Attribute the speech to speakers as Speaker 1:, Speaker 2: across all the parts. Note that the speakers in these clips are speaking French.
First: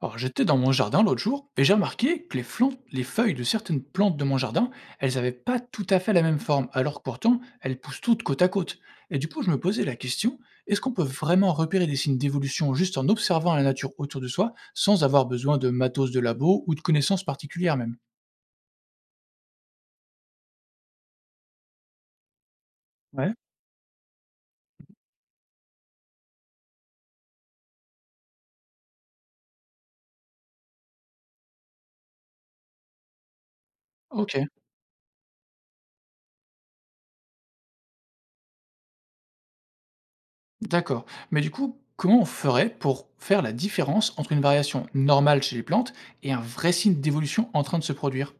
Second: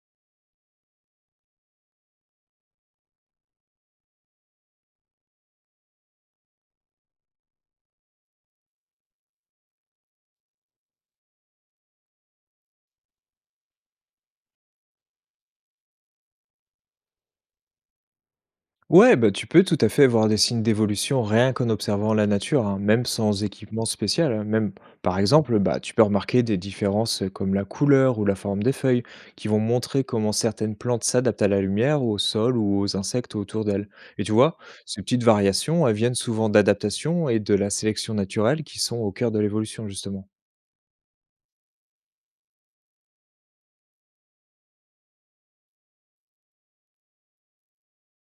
Speaker 1: Alors, j'étais dans mon jardin l'autre jour et j'ai remarqué que les feuilles de certaines plantes de mon jardin, elles n'avaient pas tout à fait la même forme, alors que pourtant, elles poussent toutes côte à côte. Et du coup, je me posais la question, est-ce qu'on peut vraiment repérer des signes d'évolution juste en observant la nature autour de soi, sans avoir besoin de matos de labo ou de connaissances particulières même?
Speaker 2: Ouais, bah, tu peux tout à fait voir des signes d'évolution rien qu'en observant la nature, hein, même
Speaker 1: Ouais.
Speaker 2: sans équipement spécial, hein. Même, par exemple, bah, tu peux remarquer des différences comme la couleur ou la forme des feuilles, qui vont montrer comment certaines plantes s'adaptent à la lumière, au sol ou aux insectes autour d'elles. Et tu
Speaker 1: Ok,
Speaker 2: vois, ces petites variations, elles viennent souvent d'adaptation et de la sélection naturelle qui sont au cœur de l'évolution, justement.
Speaker 1: d'accord. Mais du coup, comment on ferait pour faire la différence entre une variation normale chez les plantes et un vrai signe d'évolution en train de se produire?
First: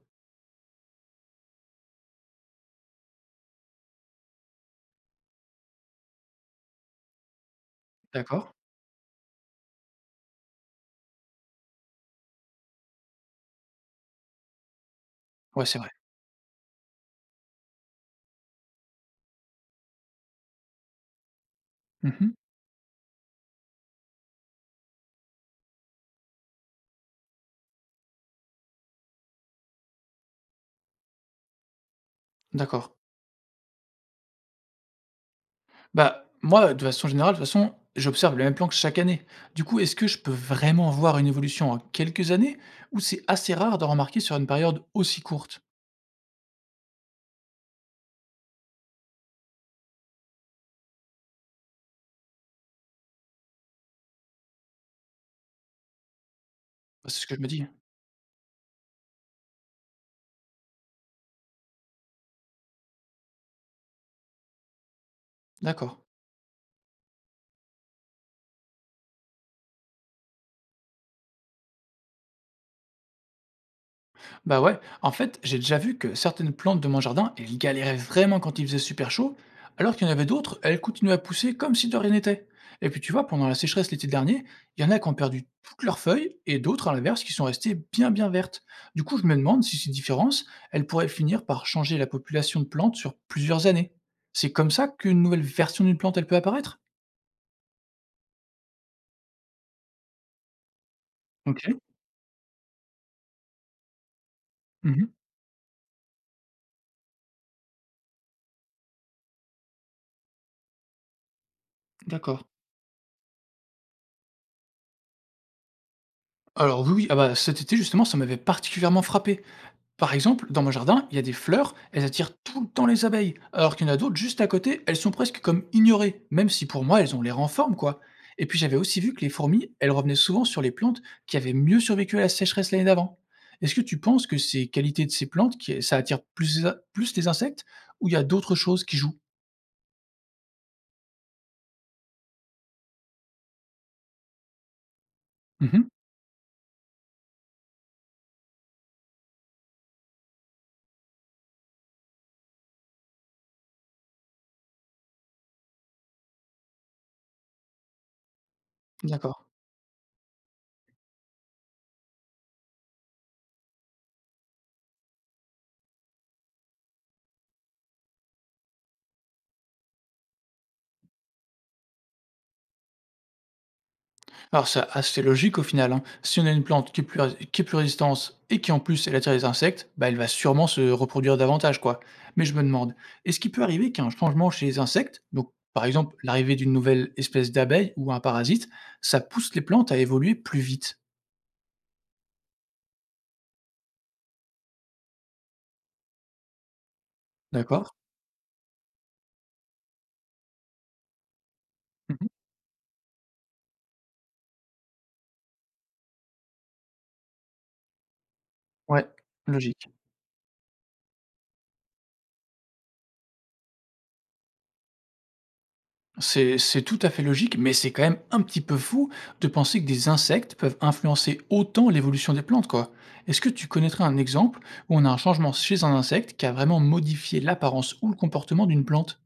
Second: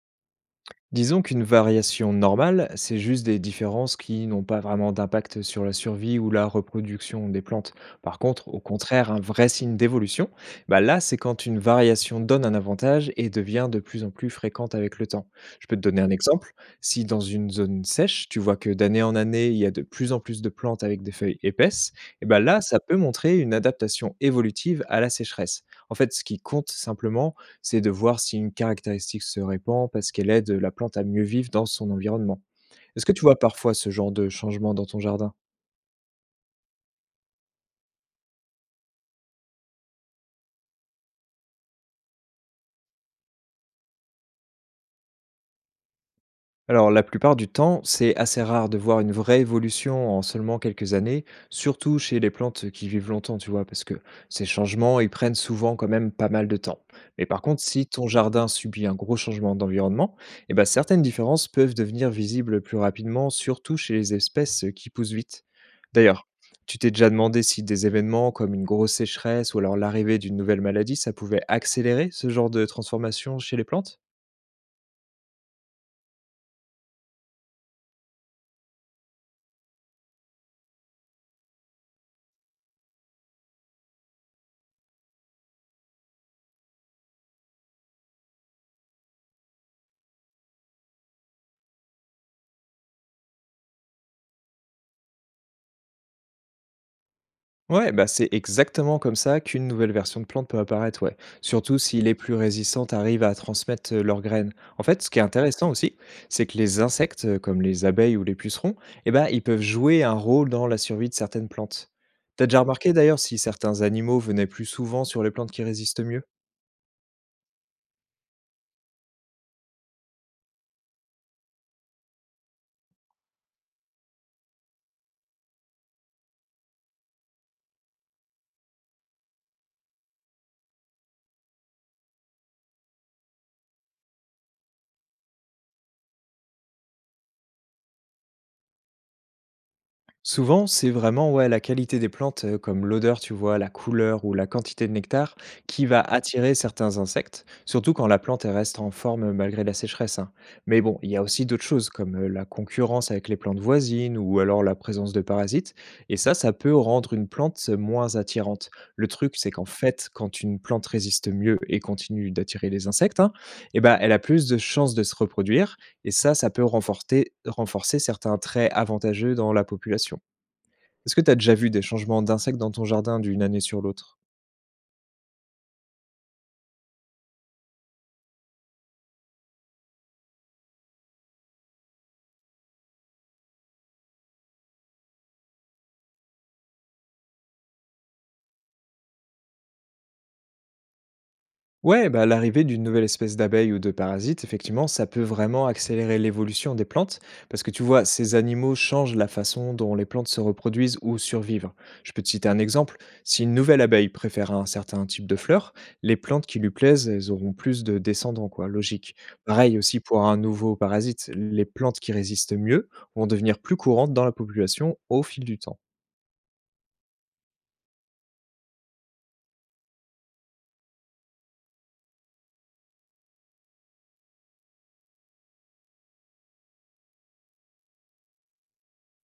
Speaker 2: Disons qu'une variation normale, c'est juste des différences qui n'ont pas vraiment d'impact sur la survie ou la reproduction des plantes. Par contre,
Speaker 1: D'accord?
Speaker 2: au contraire, un vrai signe d'évolution, bah là, c'est quand une variation donne un avantage et devient de plus en plus fréquente avec le temps. Je
Speaker 1: Ouais,
Speaker 2: peux
Speaker 1: c'est
Speaker 2: te
Speaker 1: vrai.
Speaker 2: donner un exemple. Si dans une zone sèche, tu vois que d'année en année, il y a de plus en plus de plantes avec des feuilles épaisses, et
Speaker 1: Mhm.
Speaker 2: bah là, ça peut montrer une adaptation évolutive à la sécheresse. En fait, ce qui compte simplement, c'est de voir si une caractéristique se répand parce qu'elle aide la plante à mieux vivre dans son environnement.
Speaker 1: D'accord.
Speaker 2: Est-ce que tu vois parfois ce genre de changement dans ton jardin?
Speaker 1: Bah, moi, de façon générale, de toute façon, j'observe le même plan que chaque année. Du coup, est-ce que je peux vraiment voir une évolution en quelques années ou c'est assez rare d'en remarquer sur une période aussi courte?
Speaker 2: Alors, la plupart du temps, c'est assez rare de voir une vraie évolution en seulement quelques années, surtout chez les plantes qui vivent longtemps, tu vois, parce que ces changements, ils prennent souvent quand même pas mal de temps.
Speaker 1: Bah, c'est
Speaker 2: Mais
Speaker 1: ce que
Speaker 2: par
Speaker 1: je me
Speaker 2: contre,
Speaker 1: dis.
Speaker 2: si ton jardin subit un gros changement d'environnement, eh ben, certaines différences peuvent devenir visibles plus rapidement, surtout chez les espèces qui poussent vite.
Speaker 1: D'accord.
Speaker 2: D'ailleurs, tu t'es déjà demandé si des événements comme une grosse sécheresse ou alors l'arrivée d'une nouvelle maladie, ça pouvait accélérer ce genre de transformation chez les plantes?
Speaker 1: Bah ouais, en fait, j'ai déjà vu que certaines plantes de mon jardin, elles galéraient vraiment quand il faisait super chaud, alors qu'il y en avait d'autres, elles continuaient à pousser comme si de rien n'était. Et puis tu vois, pendant la sécheresse l'été dernier, il y en a qui ont perdu toutes leurs feuilles et d'autres, à l'inverse, qui sont restées bien bien vertes. Du coup, je me demande si ces différences, elles pourraient finir par changer la population de plantes sur plusieurs années. C'est comme ça qu'une nouvelle version d'une plante, elle peut apparaître.
Speaker 2: Ouais, bah c'est exactement comme ça qu'une nouvelle version de plante peut apparaître, ouais.
Speaker 1: Ok.
Speaker 2: Surtout si les plus résistantes arrivent à transmettre leurs graines. En fait,
Speaker 1: Mhm.
Speaker 2: ce qui est intéressant aussi, c'est que les insectes, comme les abeilles ou les pucerons, eh ben, ils peuvent jouer un rôle dans la survie de certaines plantes.
Speaker 1: D'accord.
Speaker 2: T'as déjà remarqué d'ailleurs si certains animaux venaient plus souvent sur les plantes qui résistent mieux?
Speaker 1: Alors oui, oui, ah bah, cet été justement, ça m'avait particulièrement frappé. Par exemple, dans mon jardin, il y a des fleurs, elles attirent tout le temps les abeilles, alors qu'il y en a d'autres juste à côté, elles sont presque comme ignorées, même si pour moi elles ont l'air en forme, quoi. Et puis j'avais aussi vu que les fourmis, elles revenaient souvent sur les plantes qui avaient mieux survécu à la sécheresse l'année d'avant. Est-ce que tu penses que ces qualités de ces plantes, ça attire plus les insectes, ou il y a d'autres choses qui jouent?
Speaker 2: Souvent, c'est vraiment, ouais, la qualité des plantes, comme l'odeur, tu vois, la couleur ou la quantité de nectar qui
Speaker 1: Mhm.
Speaker 2: va attirer certains insectes, surtout quand la plante elle reste en forme, malgré la sécheresse, hein. Mais bon, il y a aussi d'autres choses comme, la concurrence avec les plantes voisines ou alors la présence de parasites, et ça peut rendre une plante, moins attirante. Le truc,
Speaker 1: D'accord.
Speaker 2: c'est qu'en fait, quand une plante résiste mieux et continue d'attirer les insectes, hein, et bah, elle a plus de chances de se reproduire et ça peut renforter renforcer certains traits avantageux dans la population. Est-ce que tu as déjà vu des changements d'insectes dans ton jardin d'une année sur l'autre?
Speaker 1: Alors c'est assez logique au final, hein. Si on a une plante qui est qui est plus résistante et qui en plus elle attire les insectes, bah, elle va sûrement se reproduire davantage, quoi. Mais je me demande, est-ce qu'il peut arriver qu'un changement chez les insectes, donc par exemple l'arrivée d'une nouvelle espèce d'abeille ou un parasite, ça pousse les plantes à évoluer plus vite,
Speaker 2: Ouais, bah, l'arrivée d'une nouvelle espèce d'abeille ou de parasite, effectivement, ça peut vraiment accélérer l'évolution des plantes, parce que tu
Speaker 1: d'accord?
Speaker 2: vois, ces animaux changent la façon dont les plantes se reproduisent ou survivent. Je peux te
Speaker 1: Mhm.
Speaker 2: citer un exemple. Si une nouvelle abeille préfère un certain type de fleurs, les plantes qui lui plaisent, elles auront plus de descendants, quoi,
Speaker 1: Ouais,
Speaker 2: logique. Pareil
Speaker 1: logique.
Speaker 2: aussi pour un nouveau parasite, les plantes qui résistent mieux vont devenir plus courantes dans la population au fil du temps.
Speaker 1: C'est tout à fait logique, mais c'est quand même un petit peu fou de penser que des insectes peuvent influencer autant l'évolution des plantes, quoi. Est-ce que tu connaîtrais un exemple où on a un changement chez un insecte qui a vraiment modifié l'apparence ou le comportement d'une plante?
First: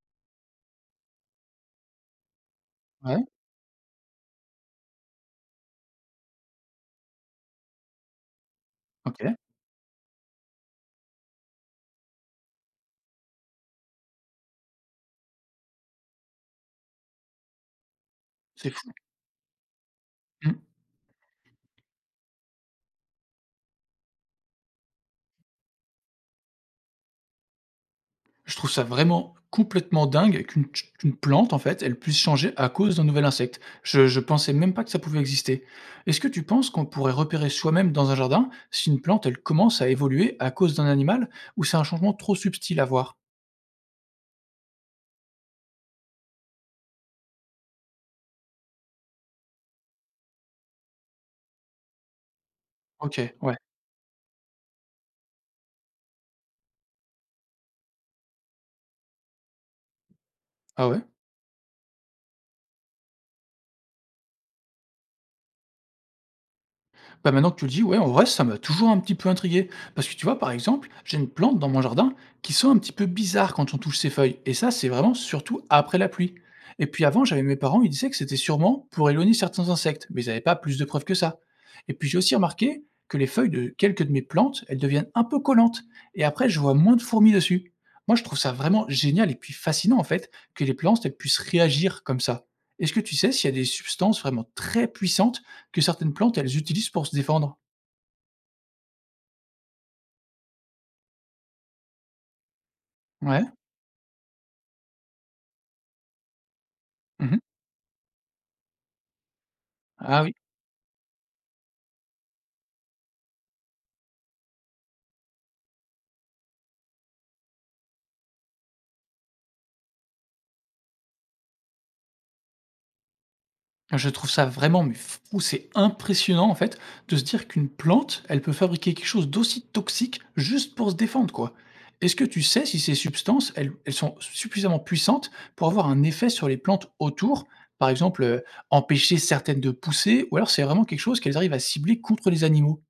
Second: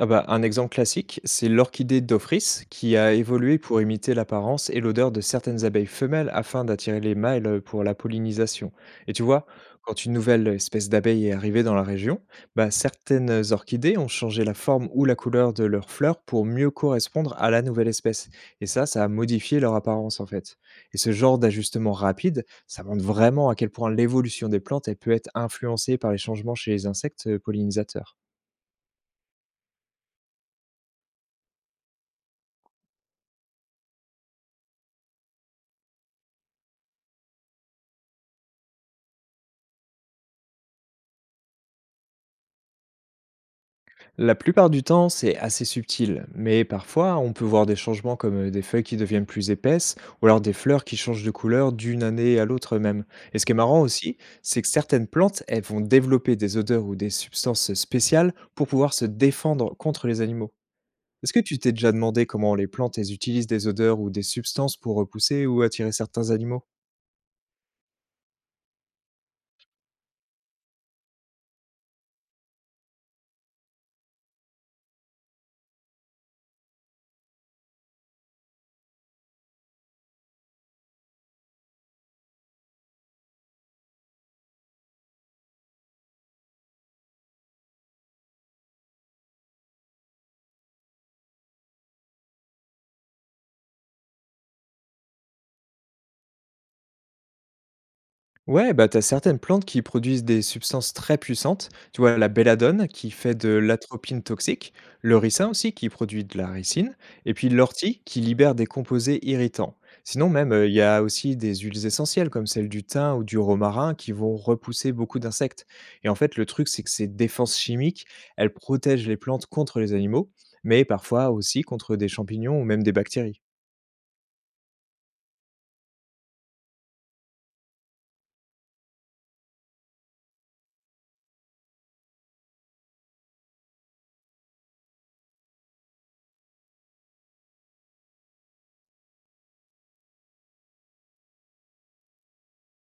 Speaker 2: Ah bah, un exemple classique, c'est l'orchidée d'Ophrys qui a
Speaker 1: Ouais,
Speaker 2: évolué pour imiter l'apparence et l'odeur de certaines abeilles femelles afin d'attirer les mâles pour la pollinisation. Et tu
Speaker 1: OK,
Speaker 2: vois, quand une nouvelle espèce d'abeille est arrivée dans la région, bah, certaines orchidées ont changé la forme ou la couleur de leurs fleurs pour mieux correspondre à la nouvelle espèce. Et
Speaker 1: c'est
Speaker 2: ça,
Speaker 1: fou.
Speaker 2: ça a modifié leur apparence en
Speaker 1: Mmh.
Speaker 2: fait. Et ce genre d'ajustement rapide, ça montre vraiment à quel point l'évolution des plantes elle peut être influencée par les changements chez les insectes pollinisateurs.
Speaker 1: Je trouve ça vraiment complètement dingue qu'une plante, en fait, elle puisse changer à cause d'un nouvel insecte. Je pensais même pas que ça pouvait exister. Est-ce que tu penses qu'on pourrait repérer soi-même dans un jardin si une plante, elle commence à évoluer à cause d'un animal ou c'est un changement trop subtil à voir?
Speaker 2: La plupart du temps, c'est assez subtil, mais parfois on peut voir des changements comme des feuilles qui deviennent plus épaisses ou alors des fleurs qui changent de couleur d'une année à l'autre même.
Speaker 1: OK,
Speaker 2: Et ce qui est
Speaker 1: ouais.
Speaker 2: marrant aussi, c'est que certaines plantes, elles vont développer des odeurs ou des substances spéciales pour pouvoir se défendre contre les animaux.
Speaker 1: Ah ouais?
Speaker 2: Est-ce que tu t'es déjà demandé comment les plantes, elles utilisent des odeurs ou des substances pour repousser ou attirer certains animaux?
Speaker 1: Bah, maintenant que tu le dis, ouais, en vrai, ça m'a toujours un petit peu intrigué. Parce que tu vois, par exemple, j'ai une plante dans mon jardin qui sent un petit peu bizarre quand on touche ses feuilles. Et ça, c'est vraiment surtout après la pluie. Et puis avant, j'avais mes parents, ils disaient que c'était sûrement pour éloigner certains insectes, mais ils n'avaient pas plus de preuves que ça. Et puis j'ai aussi remarqué que les feuilles de quelques de mes plantes, elles deviennent un peu collantes. Et après, je vois moins de fourmis dessus. Moi, je trouve ça vraiment génial et puis fascinant, en fait, que les plantes, elles puissent réagir comme ça. Est-ce que tu sais s'il y a des substances vraiment très puissantes que certaines plantes, elles utilisent pour se défendre?
Speaker 2: Ouais, bah, t'as certaines plantes qui produisent des substances très puissantes. Tu vois, la belladone qui fait
Speaker 1: Ouais.
Speaker 2: de l'atropine toxique, le ricin aussi qui produit de la ricine, et
Speaker 1: Mmh.
Speaker 2: puis l'ortie qui libère des composés irritants.
Speaker 1: Ah
Speaker 2: Sinon,
Speaker 1: oui.
Speaker 2: même, il y a aussi des huiles essentielles comme celle du thym ou du romarin qui vont repousser beaucoup d'insectes. Et en fait, le truc, c'est que ces défenses chimiques, elles protègent les plantes contre les animaux, mais parfois aussi contre des champignons ou même des bactéries.
Speaker 1: Je trouve ça vraiment mais fou, c'est impressionnant, en fait, de se dire qu'une plante, elle peut fabriquer quelque chose d'aussi toxique juste pour se défendre, quoi. Est-ce que tu sais si ces substances, elles sont suffisamment puissantes pour avoir un effet sur les plantes autour? Par exemple, empêcher certaines de pousser ou alors c'est vraiment quelque chose qu'elles arrivent à cibler contre les animaux?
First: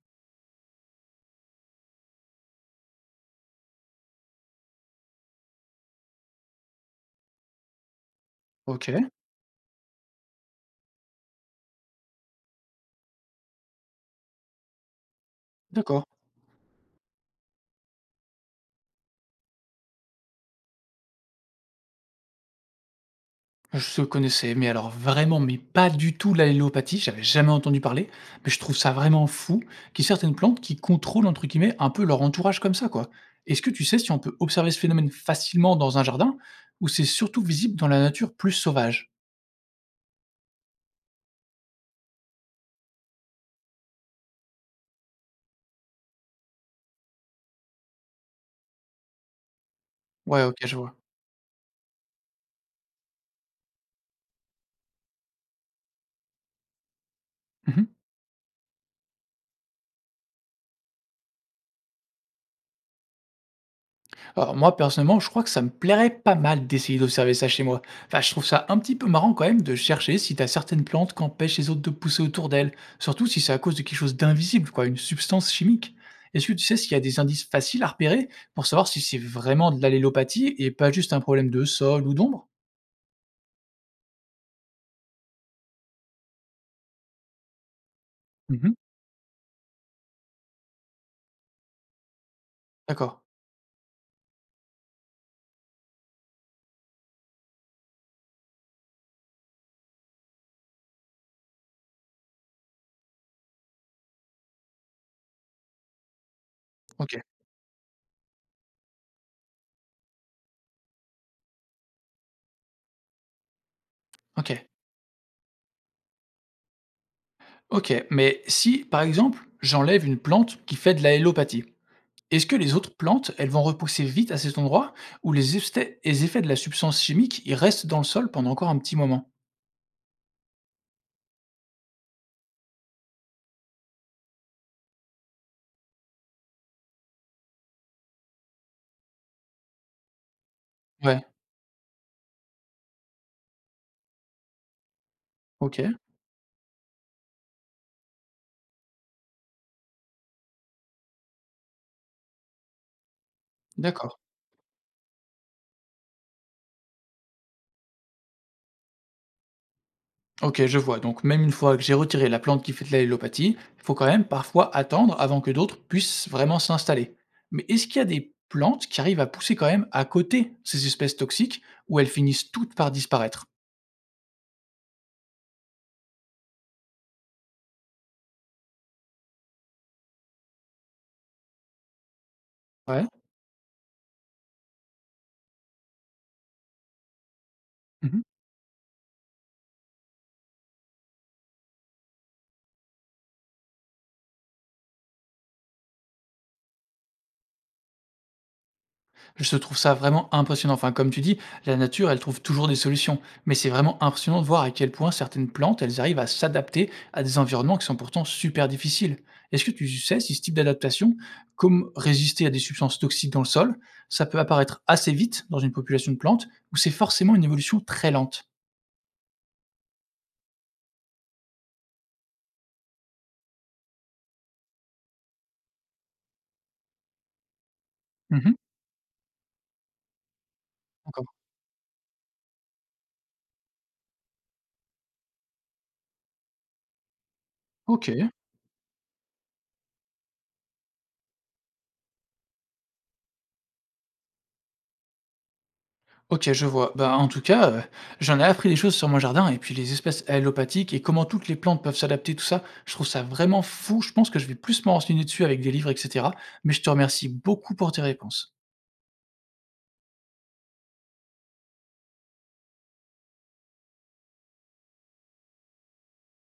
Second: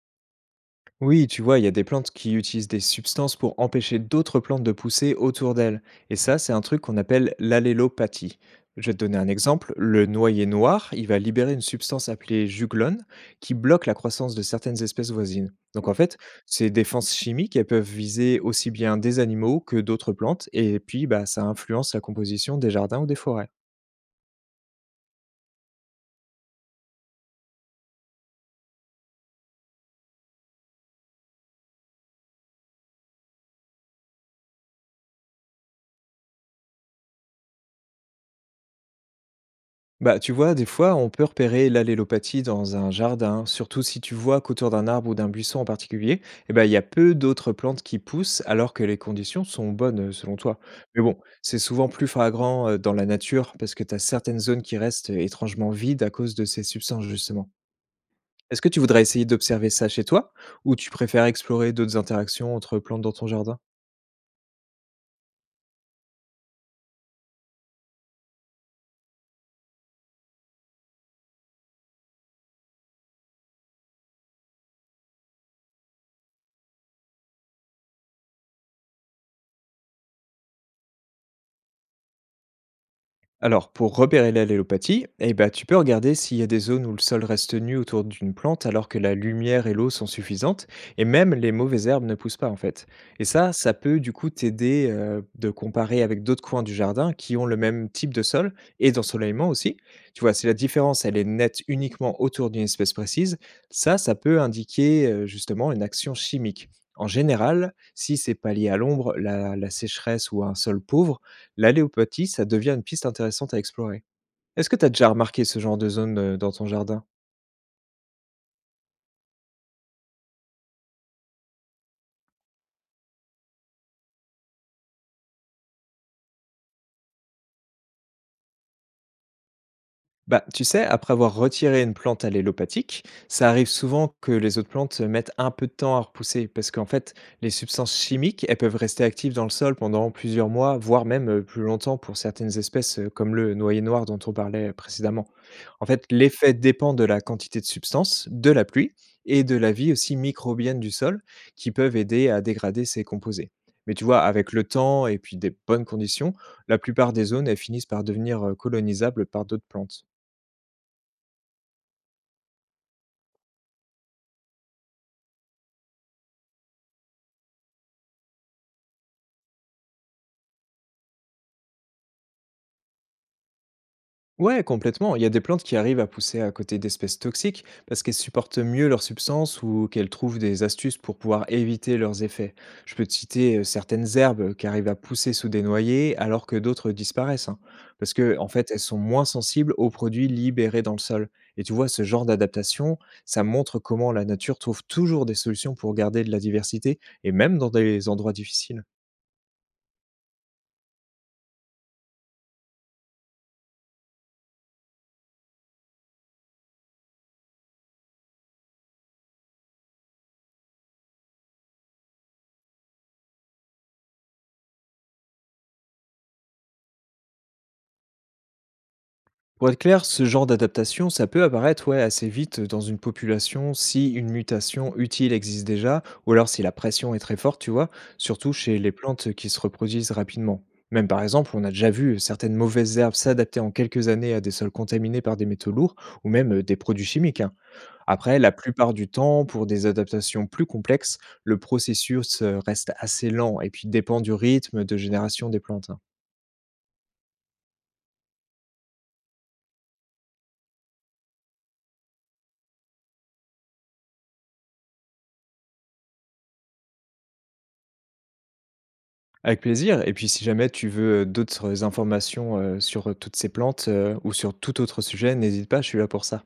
Speaker 2: Oui, tu vois, il y a des plantes qui utilisent des substances pour empêcher d'autres plantes de pousser autour d'elles. Et ça, c'est un truc qu'on appelle l'allélopathie. Je vais te
Speaker 1: OK,
Speaker 2: donner un exemple. Le noyer noir, il va libérer une substance appelée juglone qui bloque la croissance de certaines espèces voisines. Donc en
Speaker 1: d'accord.
Speaker 2: fait, ces défenses chimiques, elles peuvent viser aussi bien des animaux que d'autres plantes, et puis bah, ça influence la composition des jardins ou des forêts.
Speaker 1: Je connaissais, mais alors vraiment, mais pas du tout l'allélopathie, j'avais jamais entendu parler, mais je trouve ça vraiment fou qu'il y ait certaines plantes qui contrôlent, entre guillemets, un peu leur entourage comme ça, quoi. Est-ce que tu sais si on peut observer ce phénomène facilement dans un jardin ou c'est surtout visible dans la nature plus sauvage?
Speaker 2: Bah, tu vois, des fois, on peut repérer l'allélopathie dans un jardin, surtout si tu vois qu'autour d'un arbre ou d'un buisson en particulier, eh ben, il y a peu d'autres plantes qui poussent alors que les conditions sont bonnes, selon
Speaker 1: Ouais, ok,
Speaker 2: toi.
Speaker 1: je vois.
Speaker 2: Mais bon, c'est souvent plus flagrant, dans la nature parce que tu as certaines zones qui restent, étrangement vides à cause de ces substances, justement.
Speaker 1: Mhm.
Speaker 2: Est-ce que tu voudrais essayer d'observer ça chez toi ou tu préfères explorer d'autres interactions entre plantes dans ton jardin?
Speaker 1: Alors moi, personnellement, je crois que ça me plairait pas mal d'essayer d'observer ça chez moi. Enfin, je trouve ça un petit peu marrant quand même de chercher si t'as certaines plantes qu'empêchent les autres de pousser autour d'elles, surtout si c'est à cause de quelque chose d'invisible, quoi, une substance chimique. Est-ce que tu sais s'il y a des indices faciles à repérer pour savoir si c'est vraiment de l'allélopathie et pas juste un problème de sol ou d'ombre?
Speaker 2: Alors, pour repérer l'allélopathie, eh ben, tu peux regarder s'il y a des zones où le sol reste nu autour d'une plante
Speaker 1: Mhm.
Speaker 2: alors que la lumière et l'eau sont suffisantes, et même les mauvaises herbes ne poussent pas en fait.
Speaker 1: D'accord.
Speaker 2: Et ça peut du coup t'aider, de comparer avec d'autres coins du jardin qui ont le même type de sol et d'ensoleillement aussi. Tu vois, si la différence elle est nette uniquement autour d'une espèce précise, ça peut indiquer, justement une action chimique. En
Speaker 1: Ok.
Speaker 2: général, si c'est pas lié à l'ombre, la sécheresse ou à un sol pauvre, l'alléopathie, ça devient une piste intéressante à explorer.
Speaker 1: Ok.
Speaker 2: Est-ce que tu as déjà remarqué ce genre de zone, dans ton jardin?
Speaker 1: Ok. Mais si, par exemple, j'enlève une plante qui fait de l'allélopathie, est-ce que les autres plantes, elles vont repousser vite à cet endroit ou les effets de la substance chimique, ils restent dans le sol pendant encore un petit moment?
Speaker 2: Bah, tu sais, après avoir retiré une plante allélopathique, ça arrive souvent que les autres plantes mettent un peu de temps à repousser, parce qu'en fait, les substances chimiques, elles peuvent rester actives dans le sol pendant plusieurs mois, voire
Speaker 1: Ouais,
Speaker 2: même, plus longtemps pour certaines espèces, comme le noyer noir dont on parlait précédemment. En
Speaker 1: OK,
Speaker 2: fait, l'effet dépend de la quantité de substances, de la pluie et de la vie aussi microbienne du sol, qui peuvent aider à dégrader ces composés. Mais tu vois,
Speaker 1: d'accord.
Speaker 2: avec le temps et puis des bonnes conditions, la plupart des zones, elles finissent par devenir, colonisables par d'autres plantes.
Speaker 1: OK, je vois, donc même une fois que j'ai retiré la plante qui fait de l'allélopathie, il faut quand même parfois attendre avant que d'autres puissent vraiment s'installer. Mais est-ce qu'il y a des plantes qui arrivent à pousser quand même à côté ces espèces toxiques ou elles finissent toutes par disparaître?
Speaker 2: Ouais, complètement. Il y a des plantes qui arrivent à pousser à côté d'espèces toxiques parce qu'elles supportent mieux leurs substances ou qu'elles trouvent des astuces pour pouvoir éviter leurs effets. Je peux
Speaker 1: Ouais.
Speaker 2: te citer, certaines herbes qui arrivent à pousser sous des noyers alors que d'autres disparaissent, hein, parce que en fait, elles sont moins sensibles aux produits libérés dans le sol. Et tu vois, ce genre d'adaptation, ça montre comment la nature trouve toujours des solutions pour garder de la diversité et même dans des endroits difficiles, hein.
Speaker 1: Je trouve ça vraiment impressionnant. Enfin, comme tu dis, la nature, elle trouve toujours des solutions. Mais c'est vraiment impressionnant de voir à quel point certaines plantes, elles arrivent à s'adapter à des environnements qui sont pourtant super difficiles. Est-ce que tu sais si ce type d'adaptation, comme résister à des substances toxiques dans le sol, ça peut apparaître assez vite dans une population de plantes ou c'est forcément une évolution très lente?
Speaker 2: Pour être clair, ce genre d'adaptation, ça peut apparaître, ouais, assez vite dans une population si une mutation utile existe déjà, ou alors si la pression est très forte, tu vois, surtout
Speaker 1: Mmh.
Speaker 2: chez les plantes qui se reproduisent rapidement. Même par
Speaker 1: D'accord.
Speaker 2: exemple, on a déjà vu certaines mauvaises herbes s'adapter en quelques années à des sols contaminés par des métaux lourds ou même, des produits chimiques, hein.
Speaker 1: OK.
Speaker 2: Après, la plupart du temps, pour des adaptations plus complexes, le processus, reste assez lent et puis dépend du rythme de génération des plantes, hein.
Speaker 1: Ok, je vois. Bah, en tout cas, j'en ai appris des choses sur mon jardin et puis les espèces allopathiques et comment toutes les plantes peuvent s'adapter, tout ça. Je trouve ça vraiment fou. Je pense que je vais plus me renseigner dessus avec des livres, etc. Mais je te remercie beaucoup pour tes réponses.
Speaker 2: Avec plaisir, et puis si jamais tu veux d'autres informations, sur toutes ces plantes, ou sur tout autre sujet, n'hésite pas, je suis là pour ça.